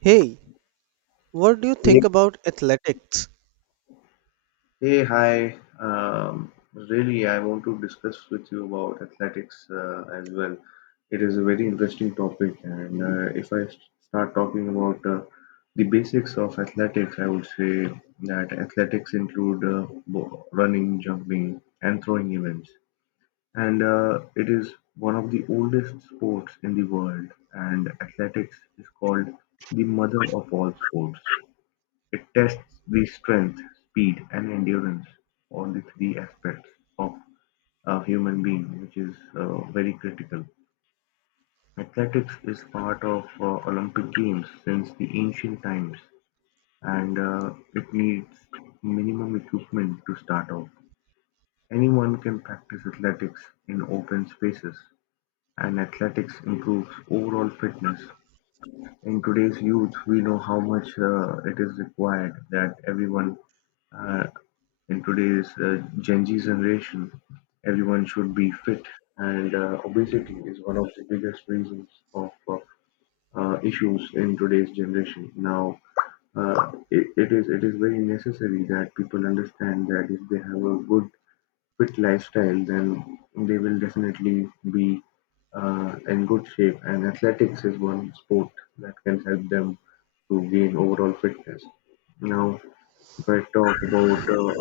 Hey, what do you Hey, think about athletics? hey, hi. Really, I want to discuss with you about athletics as well. It is a very interesting topic, and if I start talking about the basics of athletics, I would say that athletics include running, jumping, and throwing events. And it is one of the oldest sports in the world, and athletics is called the mother of all sports. It tests the strength, speed, and endurance—all the three aspects of a human being, which is very critical. Athletics is part of Olympic Games since the ancient times, and it needs minimum equipment to start off. Anyone can practice athletics in open spaces, and athletics improves overall fitness in today's youth. We know how much it is required that everyone uh, in today's Gen Z generation, everyone should be fit, and obesity is one of the biggest reasons of issues in today's generation. Now, it is very necessary that people understand that if they have a good fit lifestyle, then they will definitely be in good shape. And athletics is one sport that can help them to gain overall fitness. Now, if I talk about uh,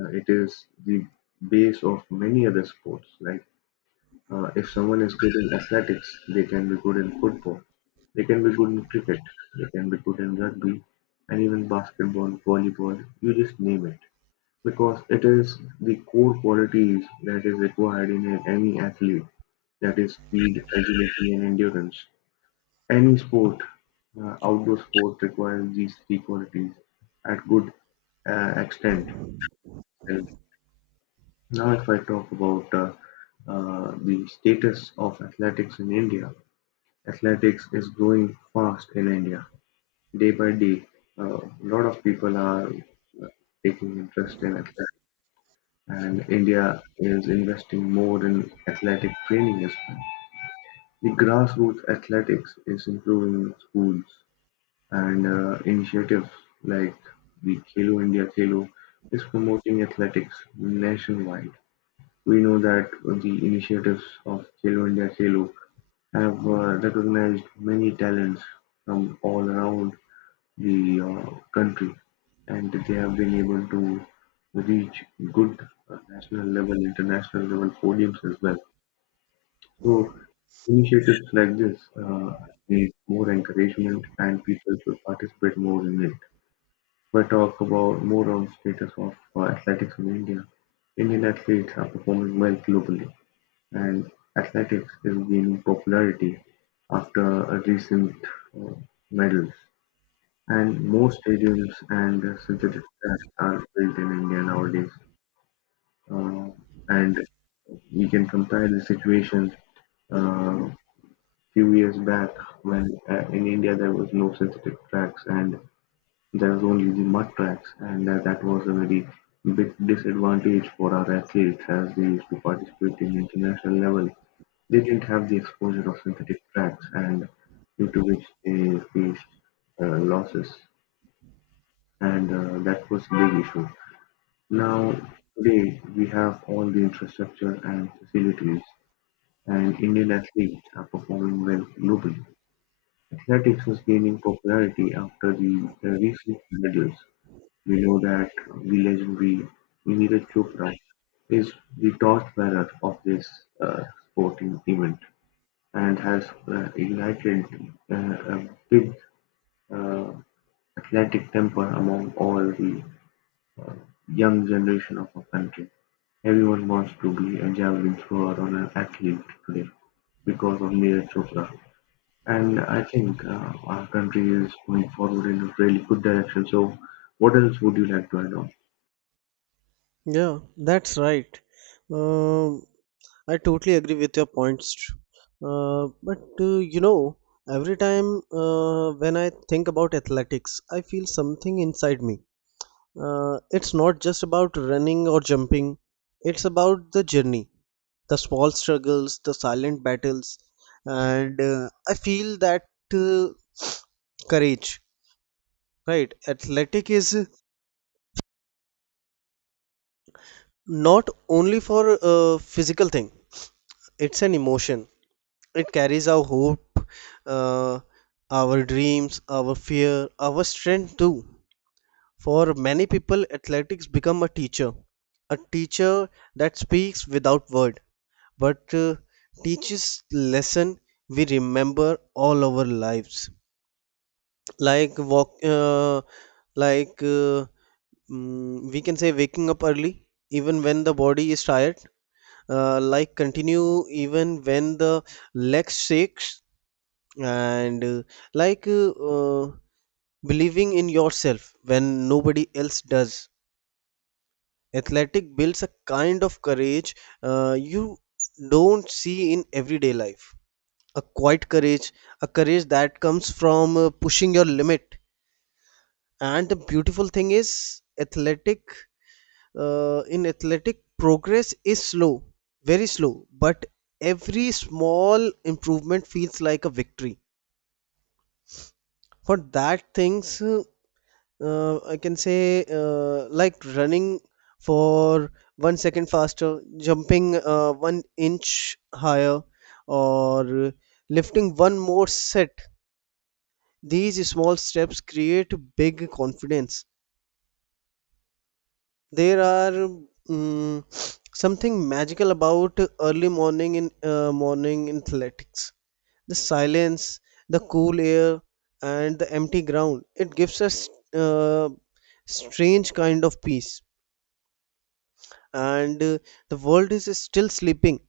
uh, it is the base of many other sports. Like if someone is good in athletics, they can be good in football, they can be good in cricket, they can be good in rugby, and even basketball, volleyball. You just name it. Because it is the core qualities that is required in any athlete, that is speed, agility and endurance. Any sport, outdoor sport requires these three qualities at good extent. And now if I talk about the status of athletics in India, athletics is growing fast in India. Day by day, a lot of people are taking interest in athletics. And India is investing more in athletic training as well. The grassroots athletics is improving in schools, and initiatives like the Khelo India Khelo is promoting athletics nationwide. We know that the initiatives of Khelo India Khelo have recognized many talents from all around the country, and they have been able to reach good national level, international level podiums as well. So initiatives like this need more encouragement, and people should participate more in it. But talk about more on status of athletics in India. Indian athletes are performing well globally, and athletics is gaining popularity after recent uh, medals. And most stadiums and synthetic tracks are built in India nowadays. Uh, and we can compare the situation uh, few years back when in India there was no synthetic tracks and there was only the mud tracks, and that was a very big disadvantage for our athletes as they used to participate in international level. They didn't have the exposure of synthetic tracks, and due to which they faced losses, and that was a big issue. Now, today we have all the infrastructure and facilities, and Indian athletes are performing well globally. Athletics is gaining popularity after the recent medals. We know that the legendary Neeraj Chopra is the torchbearer of this uh, sporting event and has ignited a big uh, athletic temper among all the young generation of our country. Everyone wants to be a javelin thrower or an athlete today because of Neeraj Chopra. And I think our country is going forward in a really good direction. So, what else would you like to add on? Yeah, that's right. Um, I totally agree with your points. But every time when I think about athletics, I feel something inside me. It's not just about running or jumping, it's about the journey, the small struggles, the silent battles, and I feel that uh, courage, right? Athletic is not only for a physical thing, it's an emotion. It carries our hope, uh, our dreams, our fear, our strength too. For many people athletics become a teacher, a teacher that speaks without word but teaches lesson we remember all our lives. Like walk, like we can say waking up early even when the body is tired, like continue even when the leg shakes, and like believing in yourself when nobody else does. Athletic builds a kind of courage you don't see in everyday life, a quiet courage, a courage that comes from pushing your limit. And the beautiful thing is athletic, in athletic progress is slow, very slow, but every small improvement feels like a victory. For that things, I can say like running for 1 second faster, jumping one inch higher, or lifting one more set. These small steps create big confidence. There are, mm, something magical about early morning in morning in athletics. The silence, the cool air, and the empty ground. It gives us uh, strange kind of peace. And the world is still sleeping,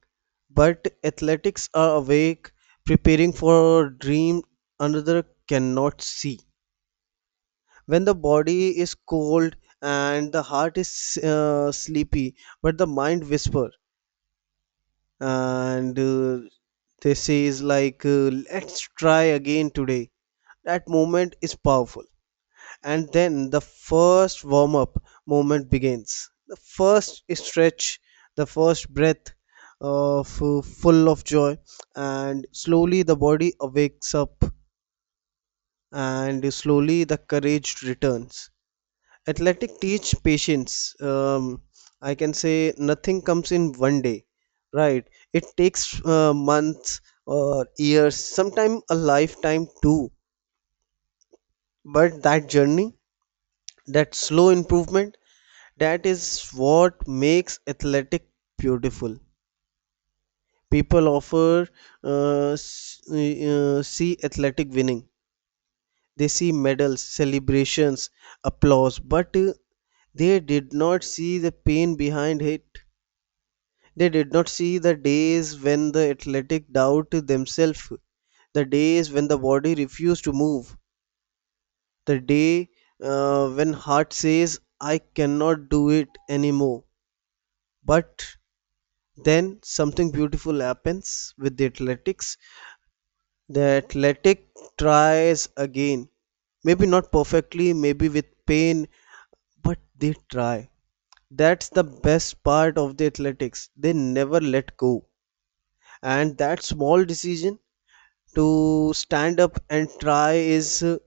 but athletics are awake, preparing for a dream another cannot see. When the body is cold and the heart is sleepy, but the mind whispers. And they says, like let's try again today. That moment is powerful. And then the first warm up moment begins, the first stretch, the first breath of full of joy. And slowly the body awakes up, and slowly the courage returns. Athletic teach patience. I can say nothing comes in one day, right? It takes months or years, sometimes a lifetime too. But that journey, that slow improvement, that is what makes athletic beautiful. People offer, see athletic winning. They see medals, celebrations, applause, but they did not see the pain behind it. They did not see the days when the athletic doubt themselves, the days when the body refused to move, the day when heart says, I cannot do it anymore. But then something beautiful happens with the athletics. The athletic tries again. Maybe not perfectly, maybe with pain, but they try. That's the best part of the athletics. They never let go. And that small decision to stand up and try is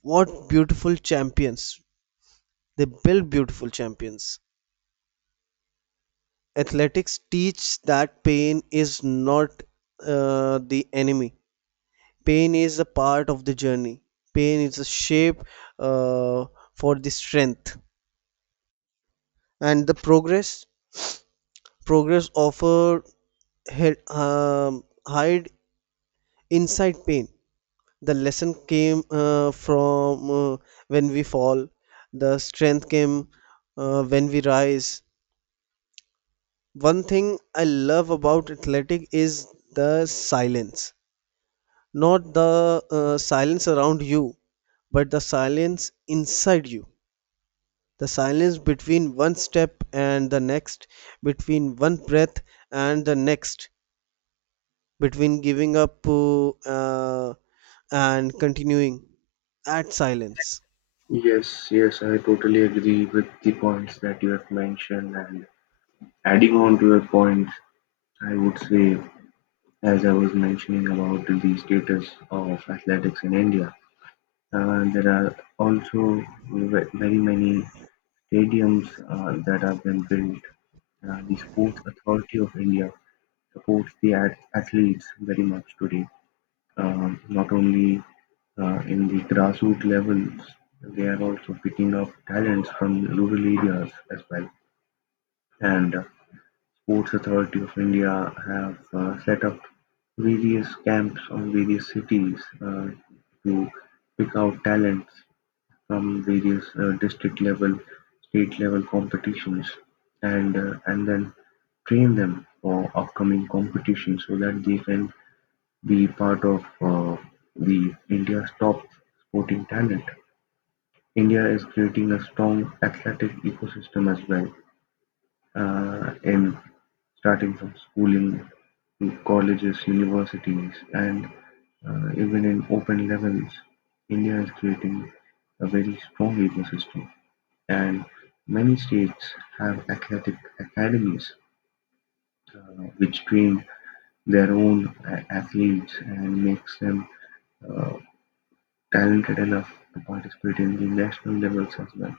what beautiful champions, they build beautiful champions. Athletics teach that pain is not the enemy. Pain is a part of the journey. Pain is a shape uh, for the strength and the progress. Progress offer hide inside pain. The lesson came from when we fall. The strength came when we rise. One thing I love about athletic is the silence, not the silence around you, but the silence inside you. The silence between one step and the next, between one breath and the next, between giving up uh, and continuing at silence. Yes, yes, I totally agree with the points that you have mentioned. And adding on to your points, I would say, as I was mentioning about the status of athletics in India, there are also very many stadiums that have been built. The Sports Authority of India supports the athletes very much today. Um, Not only in the grassroots levels, they are also picking up talents from rural areas as well. And Sports Authority of India have set up various camps on various cities uh, to pick out talents from various district level, state level competitions and then train them for upcoming competitions so that they can be part of the India's top sporting talent. India is creating a strong athletic ecosystem as well, in starting from schooling to colleges, universities, and even in open levels. India is creating a very strong ecosystem and many states have athletic academies uh, which train their own athletes and makes them uh, talented enough to participate in the national levels as well.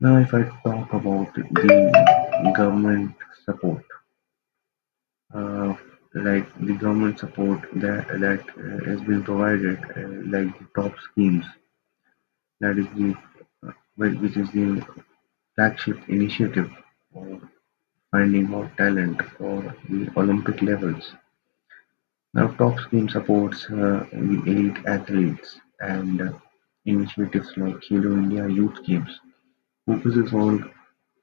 Now, if I talk about the government support, uh, like the government support that has been provided, like the top schemes, that is the which is the flagship initiative uh, finding hot talent for the Olympic levels. Now TopSpin supports the elite athletes and initiatives like Khelo India Youth Games focuses on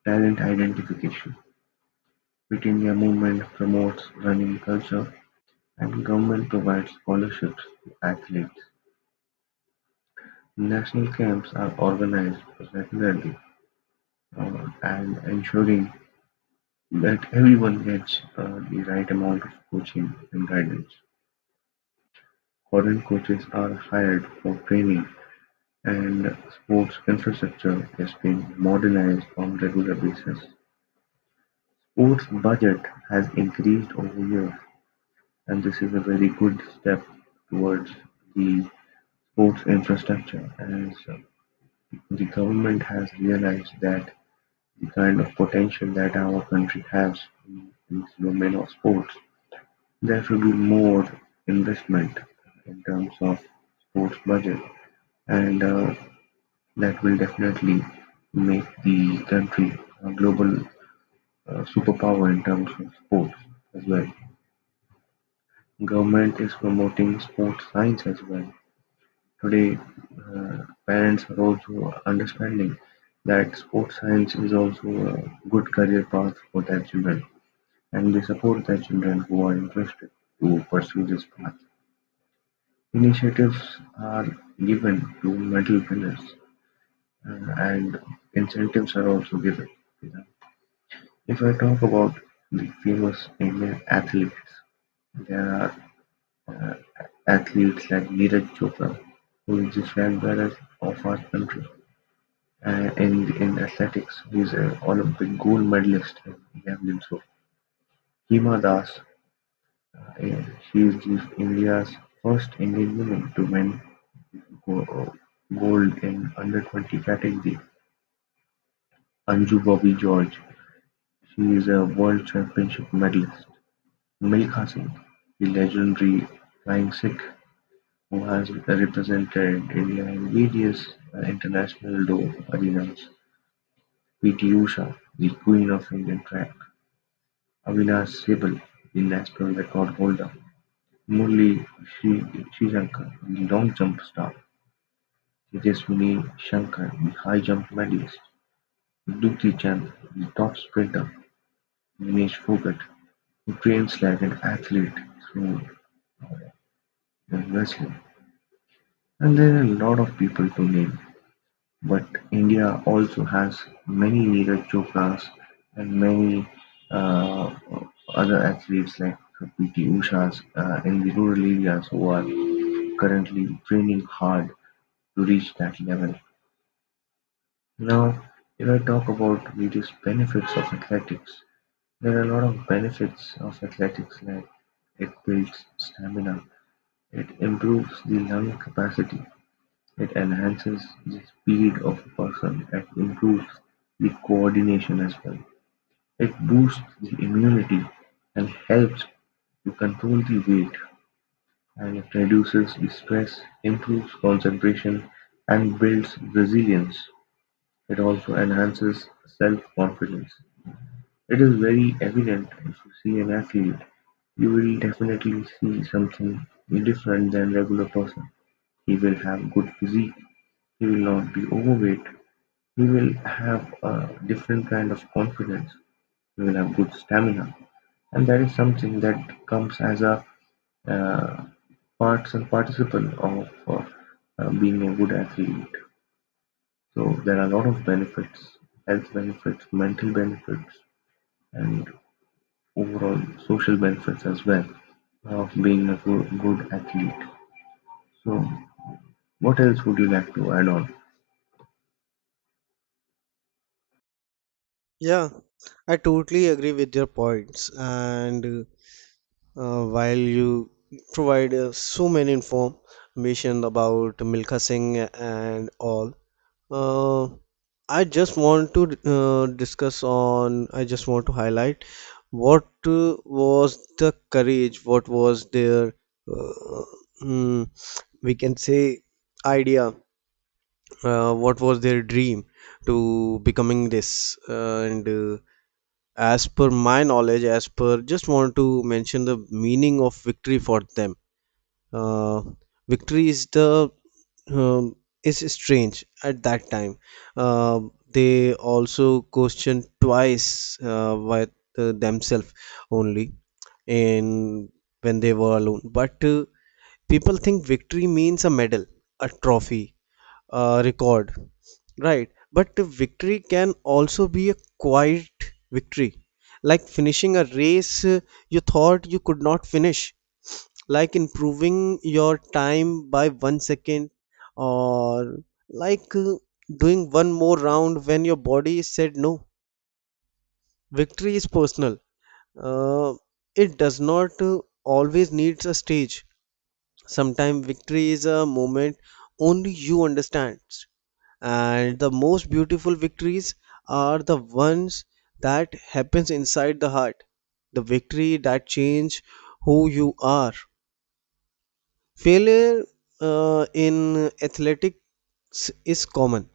talent identification. Fit India movement promotes running culture and government provides scholarships to athletes. National camps are organized regularly and ensuring that everyone gets the right amount of coaching and guidance. Foreign coaches are hired for training and sports infrastructure is being modernized on a regular basis. Sports budget has increased over years and this is a very good step towards the sports infrastructure as the government has realized that the kind of potential that our country has in this domain of sports, there should be more investment in terms of sports budget and that will definitely make the country a global superpower in terms of sports as well. Government is promoting sports science as well. Today, uh, parents are also understanding that sports science is also a good career path for their children, and they support their children who are interested to pursue this path. Initiatives are given to medal winners, and incentives are also given. If I talk about the famous Indian athletes, there are uh, athletes like Neeraj Chopra, who is the flag bearer of our country. And in athletics, he is an Olympic gold medalist in javelin throw. Hima Das, she is India's first Indian woman to win go- uh, gold in under 20 category. Anju Bobby George, she is a world championship medalist. Milkha Singh, the legendary flying Sikh who has represented India in various international Doe arenas, P. T. Usha, the Queen of Indian Track, Avinash Sehgal, the national record holder, Murali Srishankar, the long jump star, Tejaswini Shankar, the high jump medalist, Dukti Chand, the top sprinter, Dinesh Phogат, who trains like an athlete through wrestling. And there are a lot of people to name, but India also has many Neeraj Chopras and many uh, other athletes like PT Ushas in the rural areas who are currently training hard to reach that level. Now, if I talk about various benefits of athletics, there are a lot of benefits of athletics like it builds stamina, it improves the lung capacity. It enhances the speed of a person and improves the coordination as well. It boosts the immunity and helps to control the weight, and it reduces the stress, improves concentration, and builds resilience. It also enhances self-confidence. It is very evident if you see an athlete, you will definitely see something different than regular person. He will have good physique, he will not be overweight, we will have a different kind of confidence, we will have good stamina and that is something that comes as a uh, parts and participle of being a good athlete. So there are a lot of benefits, health benefits, mental benefits and overall social benefits as well of being a good, good athlete. So what else would you like to add on? Yeah, I totally agree with your points. And while you provide so many information about Milkha Singh and all, uh, I just want to highlight what was the courage, what was their, uh, mm, we can say, idea, what was their dream to becoming this. And as per my knowledge, as per just want to mention the meaning of victory for them. Uh, victory is the, um, is strange at that time. Uh, they also question twice by themselves only, in when they were alone. But people think victory means a medal, a trophy, a record. Right, but the victory can also be a quiet victory, like finishing a race you thought you could not finish, like improving your time by 1 second, or like doing one more round when your body said no. Victory is personal. Uh, it does not always needs a stage. Sometimes victory is a moment only you understand. And the most beautiful victories are the ones that happens inside the heart, the victory that change who you are. Failure in athletics is common,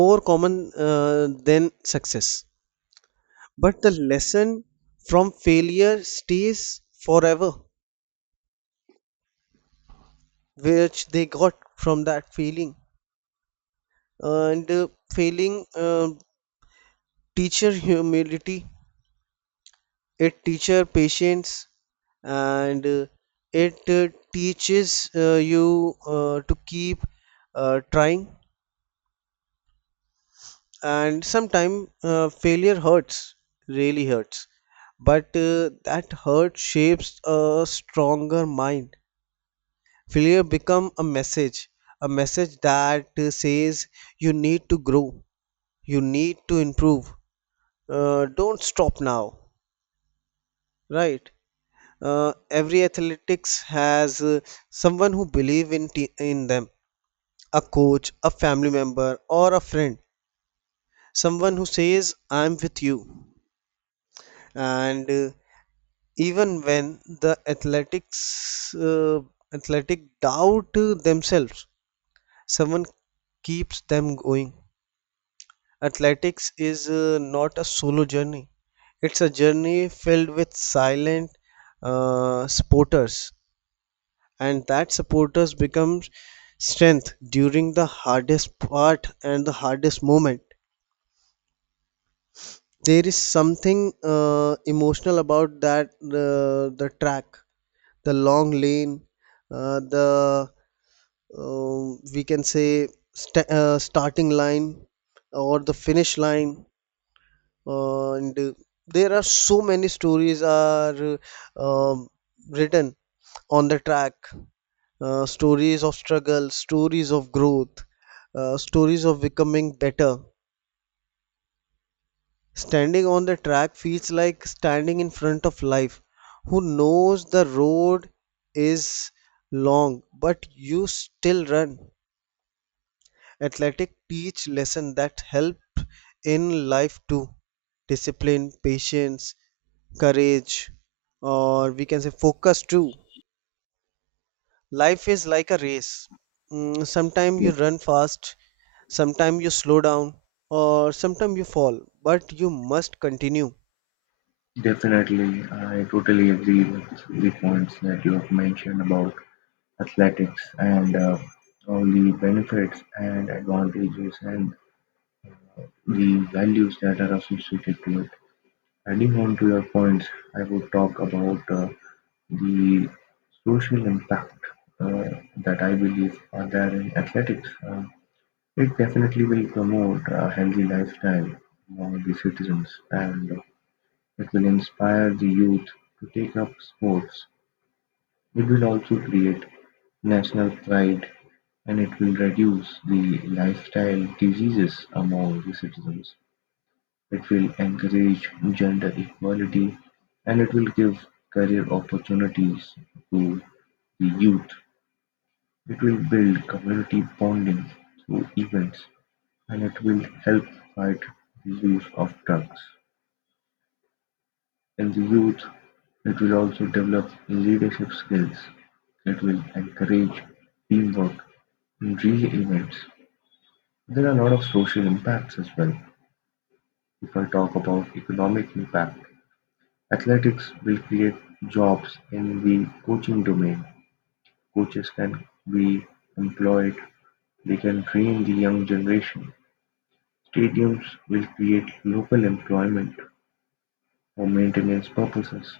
more common than success, but the lesson from failure stays forever, which they got from that feeling. And failing teacher humility. It teaches patience, and it teaches you to keep trying. And sometimes failure hurts, really hurts, but that hurt shapes a stronger mind. Failure become a message, a message that says you need to grow, you need to improve, don't stop now, right? Every athletics has someone who believe in in them, a coach, a family member, or a friend. Someone who says, I'm with you. And even when the athletic doubt themselves, someone keeps them going. Athletics is not a solo journey. It's a journey filled with silent supporters, and that supporters become strength during the hardest part and the hardest moment. There is something emotional about that. The track, the long lane, the, we can say, starting line, or the finish line. And there are so many stories are uh, um, written on the track, stories of struggle, stories of growth, stories of becoming better. Standing on the track feels like standing in front of life, who knows the road is long, but you still run. Athletic teach lesson that help in life too. Discipline, patience, courage, or we can say focus too. Life is like a race. Sometimes you Yes. run fast, sometimes you slow down, or sometimes you fall, but you must continue. Definitely, I totally agree with the points that you have mentioned about athletics and all the benefits and advantages and the values that are associated to it. Adding on to your points, I would talk about the social impact uh, that I believe are there in athletics. It definitely will promote a healthy lifestyle among the citizens and it will inspire the youth to take up sports. It will also create national pride, and it will reduce the lifestyle diseases among the citizens. It will encourage gender equality and it will give career opportunities to the youth. It will build community bonding through events and it will help fight the use of drugs. In the youth, it will also develop leadership skills. It will encourage teamwork in relay events. There are a lot of social impacts as well. If I talk about economic impact, athletics will create jobs in the coaching domain. Coaches can be employed, they can train the young generation. Stadiums will create local employment for maintenance purposes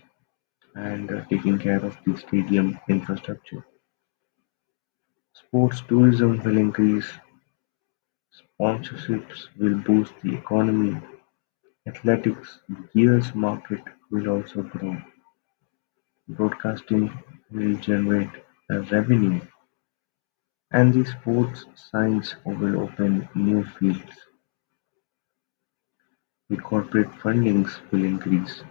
and taking care of the stadium infrastructure. Sports tourism will increase, sponsorships will boost the economy, athletics gears market will also grow. Broadcasting will generate a revenue, and the sports science will open new fields, the corporate fundings will increase,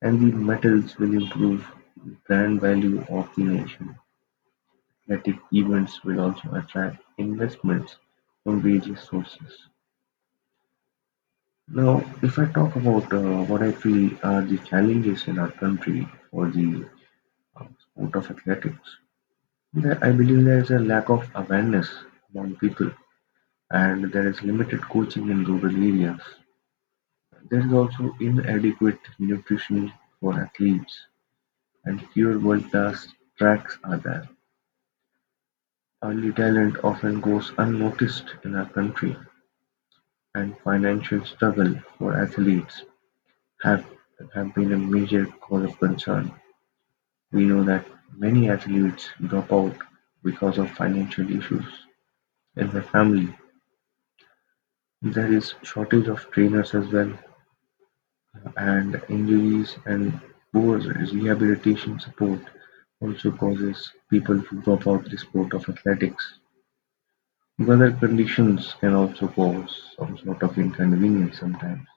and the medals will improve the brand value of the nation. Athletic events will also attract investments from various sources. Now, if I talk about what I feel are the challenges in our country for the sport of athletics, I believe there is a lack of awareness among people and there is limited coaching in rural areas. There is also inadequate nutrition for athletes, and fewer world-class tracks are there. Early talent often goes unnoticed in our country, and financial struggle for athletes have, have been a major cause of concern. We know that many athletes drop out because of financial issues in the family. There is shortage of trainers as well. And injuries and poor rehabilitation support also causes people to drop out the sport of athletics. Weather conditions can also cause some sort of inconvenience sometimes,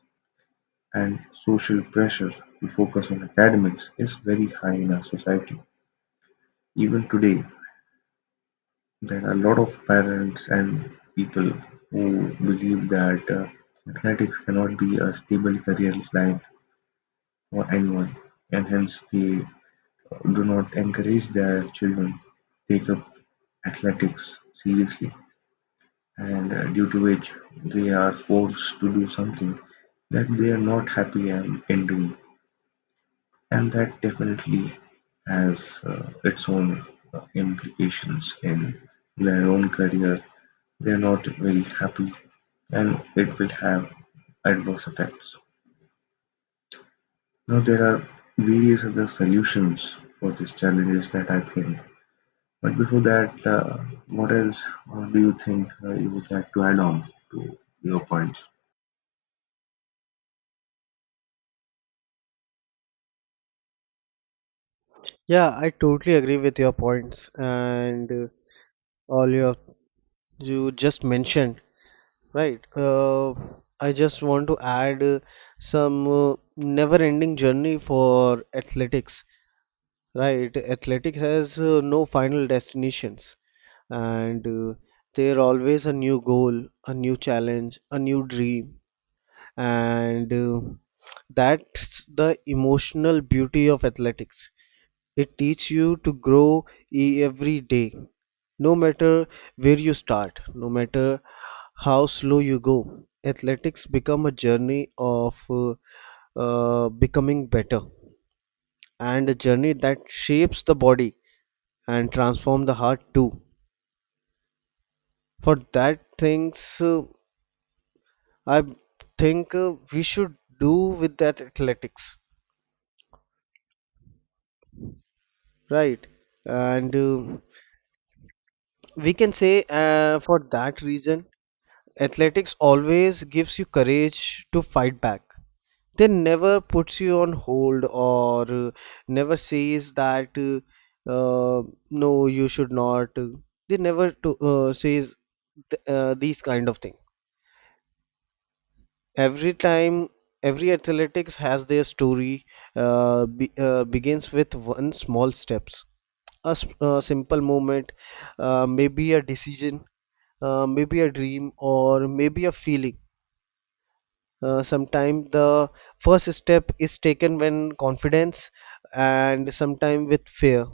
and social pressure to focus on academics is very high in our society. Even today, there are a lot of parents and people who believe that athletics cannot be a stable career line for anyone, and hence they do not encourage their children take up athletics seriously and due to which they are forced to do something that they are not in doing, and that definitely has its own implications in their own career. They are not very happy and it will have adverse effects. Now there are various other solutions for these challenges that I think. But before that, what else do you think you would like to add on to your points? Yeah, I totally agree with your points. And all your, you just mentioned, right? I just want to add some never-ending journey for athletics, right? Athletics has no final destinations. And there always a new goal, a new challenge, a new dream. And that's the emotional beauty of athletics. It teaches you to grow every day, no matter where you start, no matter how slow you go. Athletics become a journey of becoming better, and a journey that shapes the body and transform the heart too. For that things I think we should do with that athletics, right? And we can say for that reason, athletics always gives you courage to fight back. They never puts you on hold, or never says that uh, no, you should not. They never to, says these kind of things. Every time, every athletics has their story, begins with one small steps, a simple moment, maybe a decision, maybe a dream, or maybe a feeling. Sometimes the first step is taken when confidence, and sometimes with fear,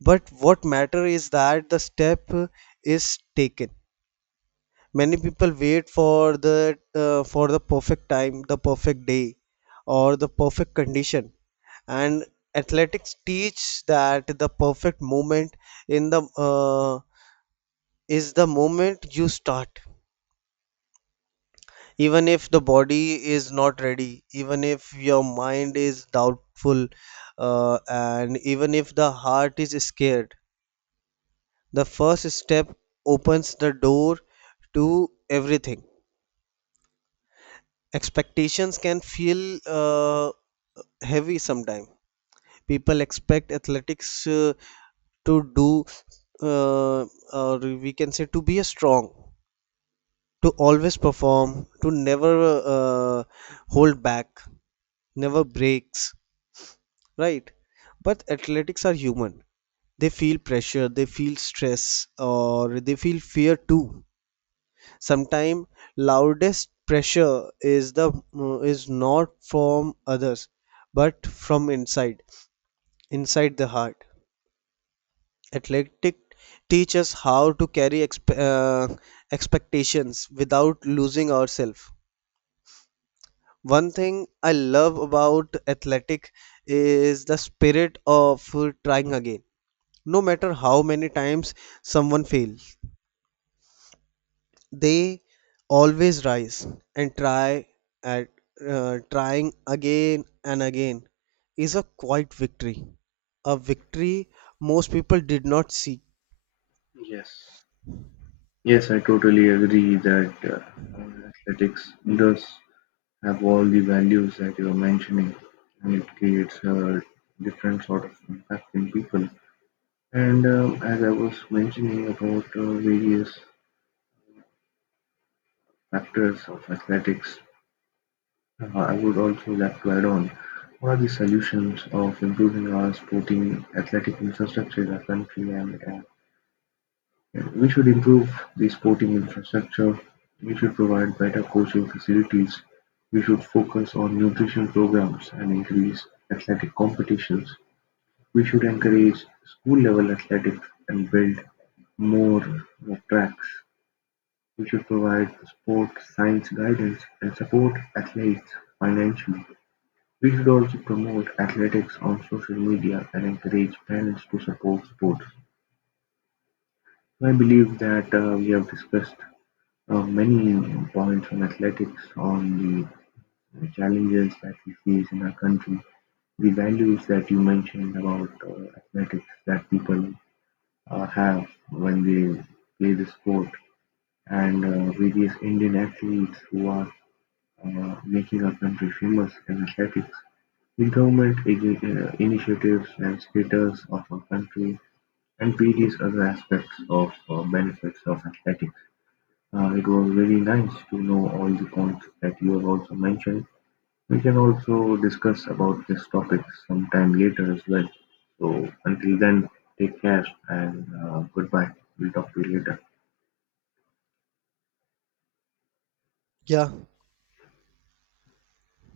but what matter is that the step is taken. Many people wait for the perfect time, the perfect day, or the perfect condition. And athletics teach that the perfect moment in the is the moment you start. Even if the body is not ready, even if your mind is doubtful, and even if the heart is scared, the first step opens the door to everything. Expectations can feel heavy sometimes. People expect athletics to do, uh, or we can say, to be strong, to always perform, to never hold back, never breaks, right? But athletics are human. They feel pressure, they feel stress, or they feel fear too. Sometimes loudest pressure is is not from others, but from inside, inside the heart. Athletic teach us how to carry expectations without losing ourselves. One thing I love about athletic is the spirit of trying again. No matter how many times someone fails, they always rise and try at, trying again and again is a quiet victory, a victory most people did not see. Yes. Yes, I totally agree that athletics does have all the values that you're mentioning, and it creates a different sort of impact in people. And as I was mentioning about various factors of athletics, I would also like to add on, what are the solutions of improving our sporting athletic infrastructure in our country, and we should improve the sporting infrastructure, we should provide better coaching facilities, we should focus on nutrition programs and increase athletic competitions, we should encourage school level athletics and build more tracks. We should provide sport science guidance and support athletes financially. We should also promote athletics on social media and encourage parents to support sports. I believe that we have discussed many points on athletics, on the challenges that we face in our country, the values that you mentioned about athletics that people have when they play the sport, and various Indian athletes who are making our country famous in athletics. With Government initiatives and status of a country and various other aspects of benefits of athletics. It was very nice to know all the points that you have also mentioned. We can also discuss about this topic sometime later as well. So until then, take care and goodbye. We'll talk to you later. Yeah.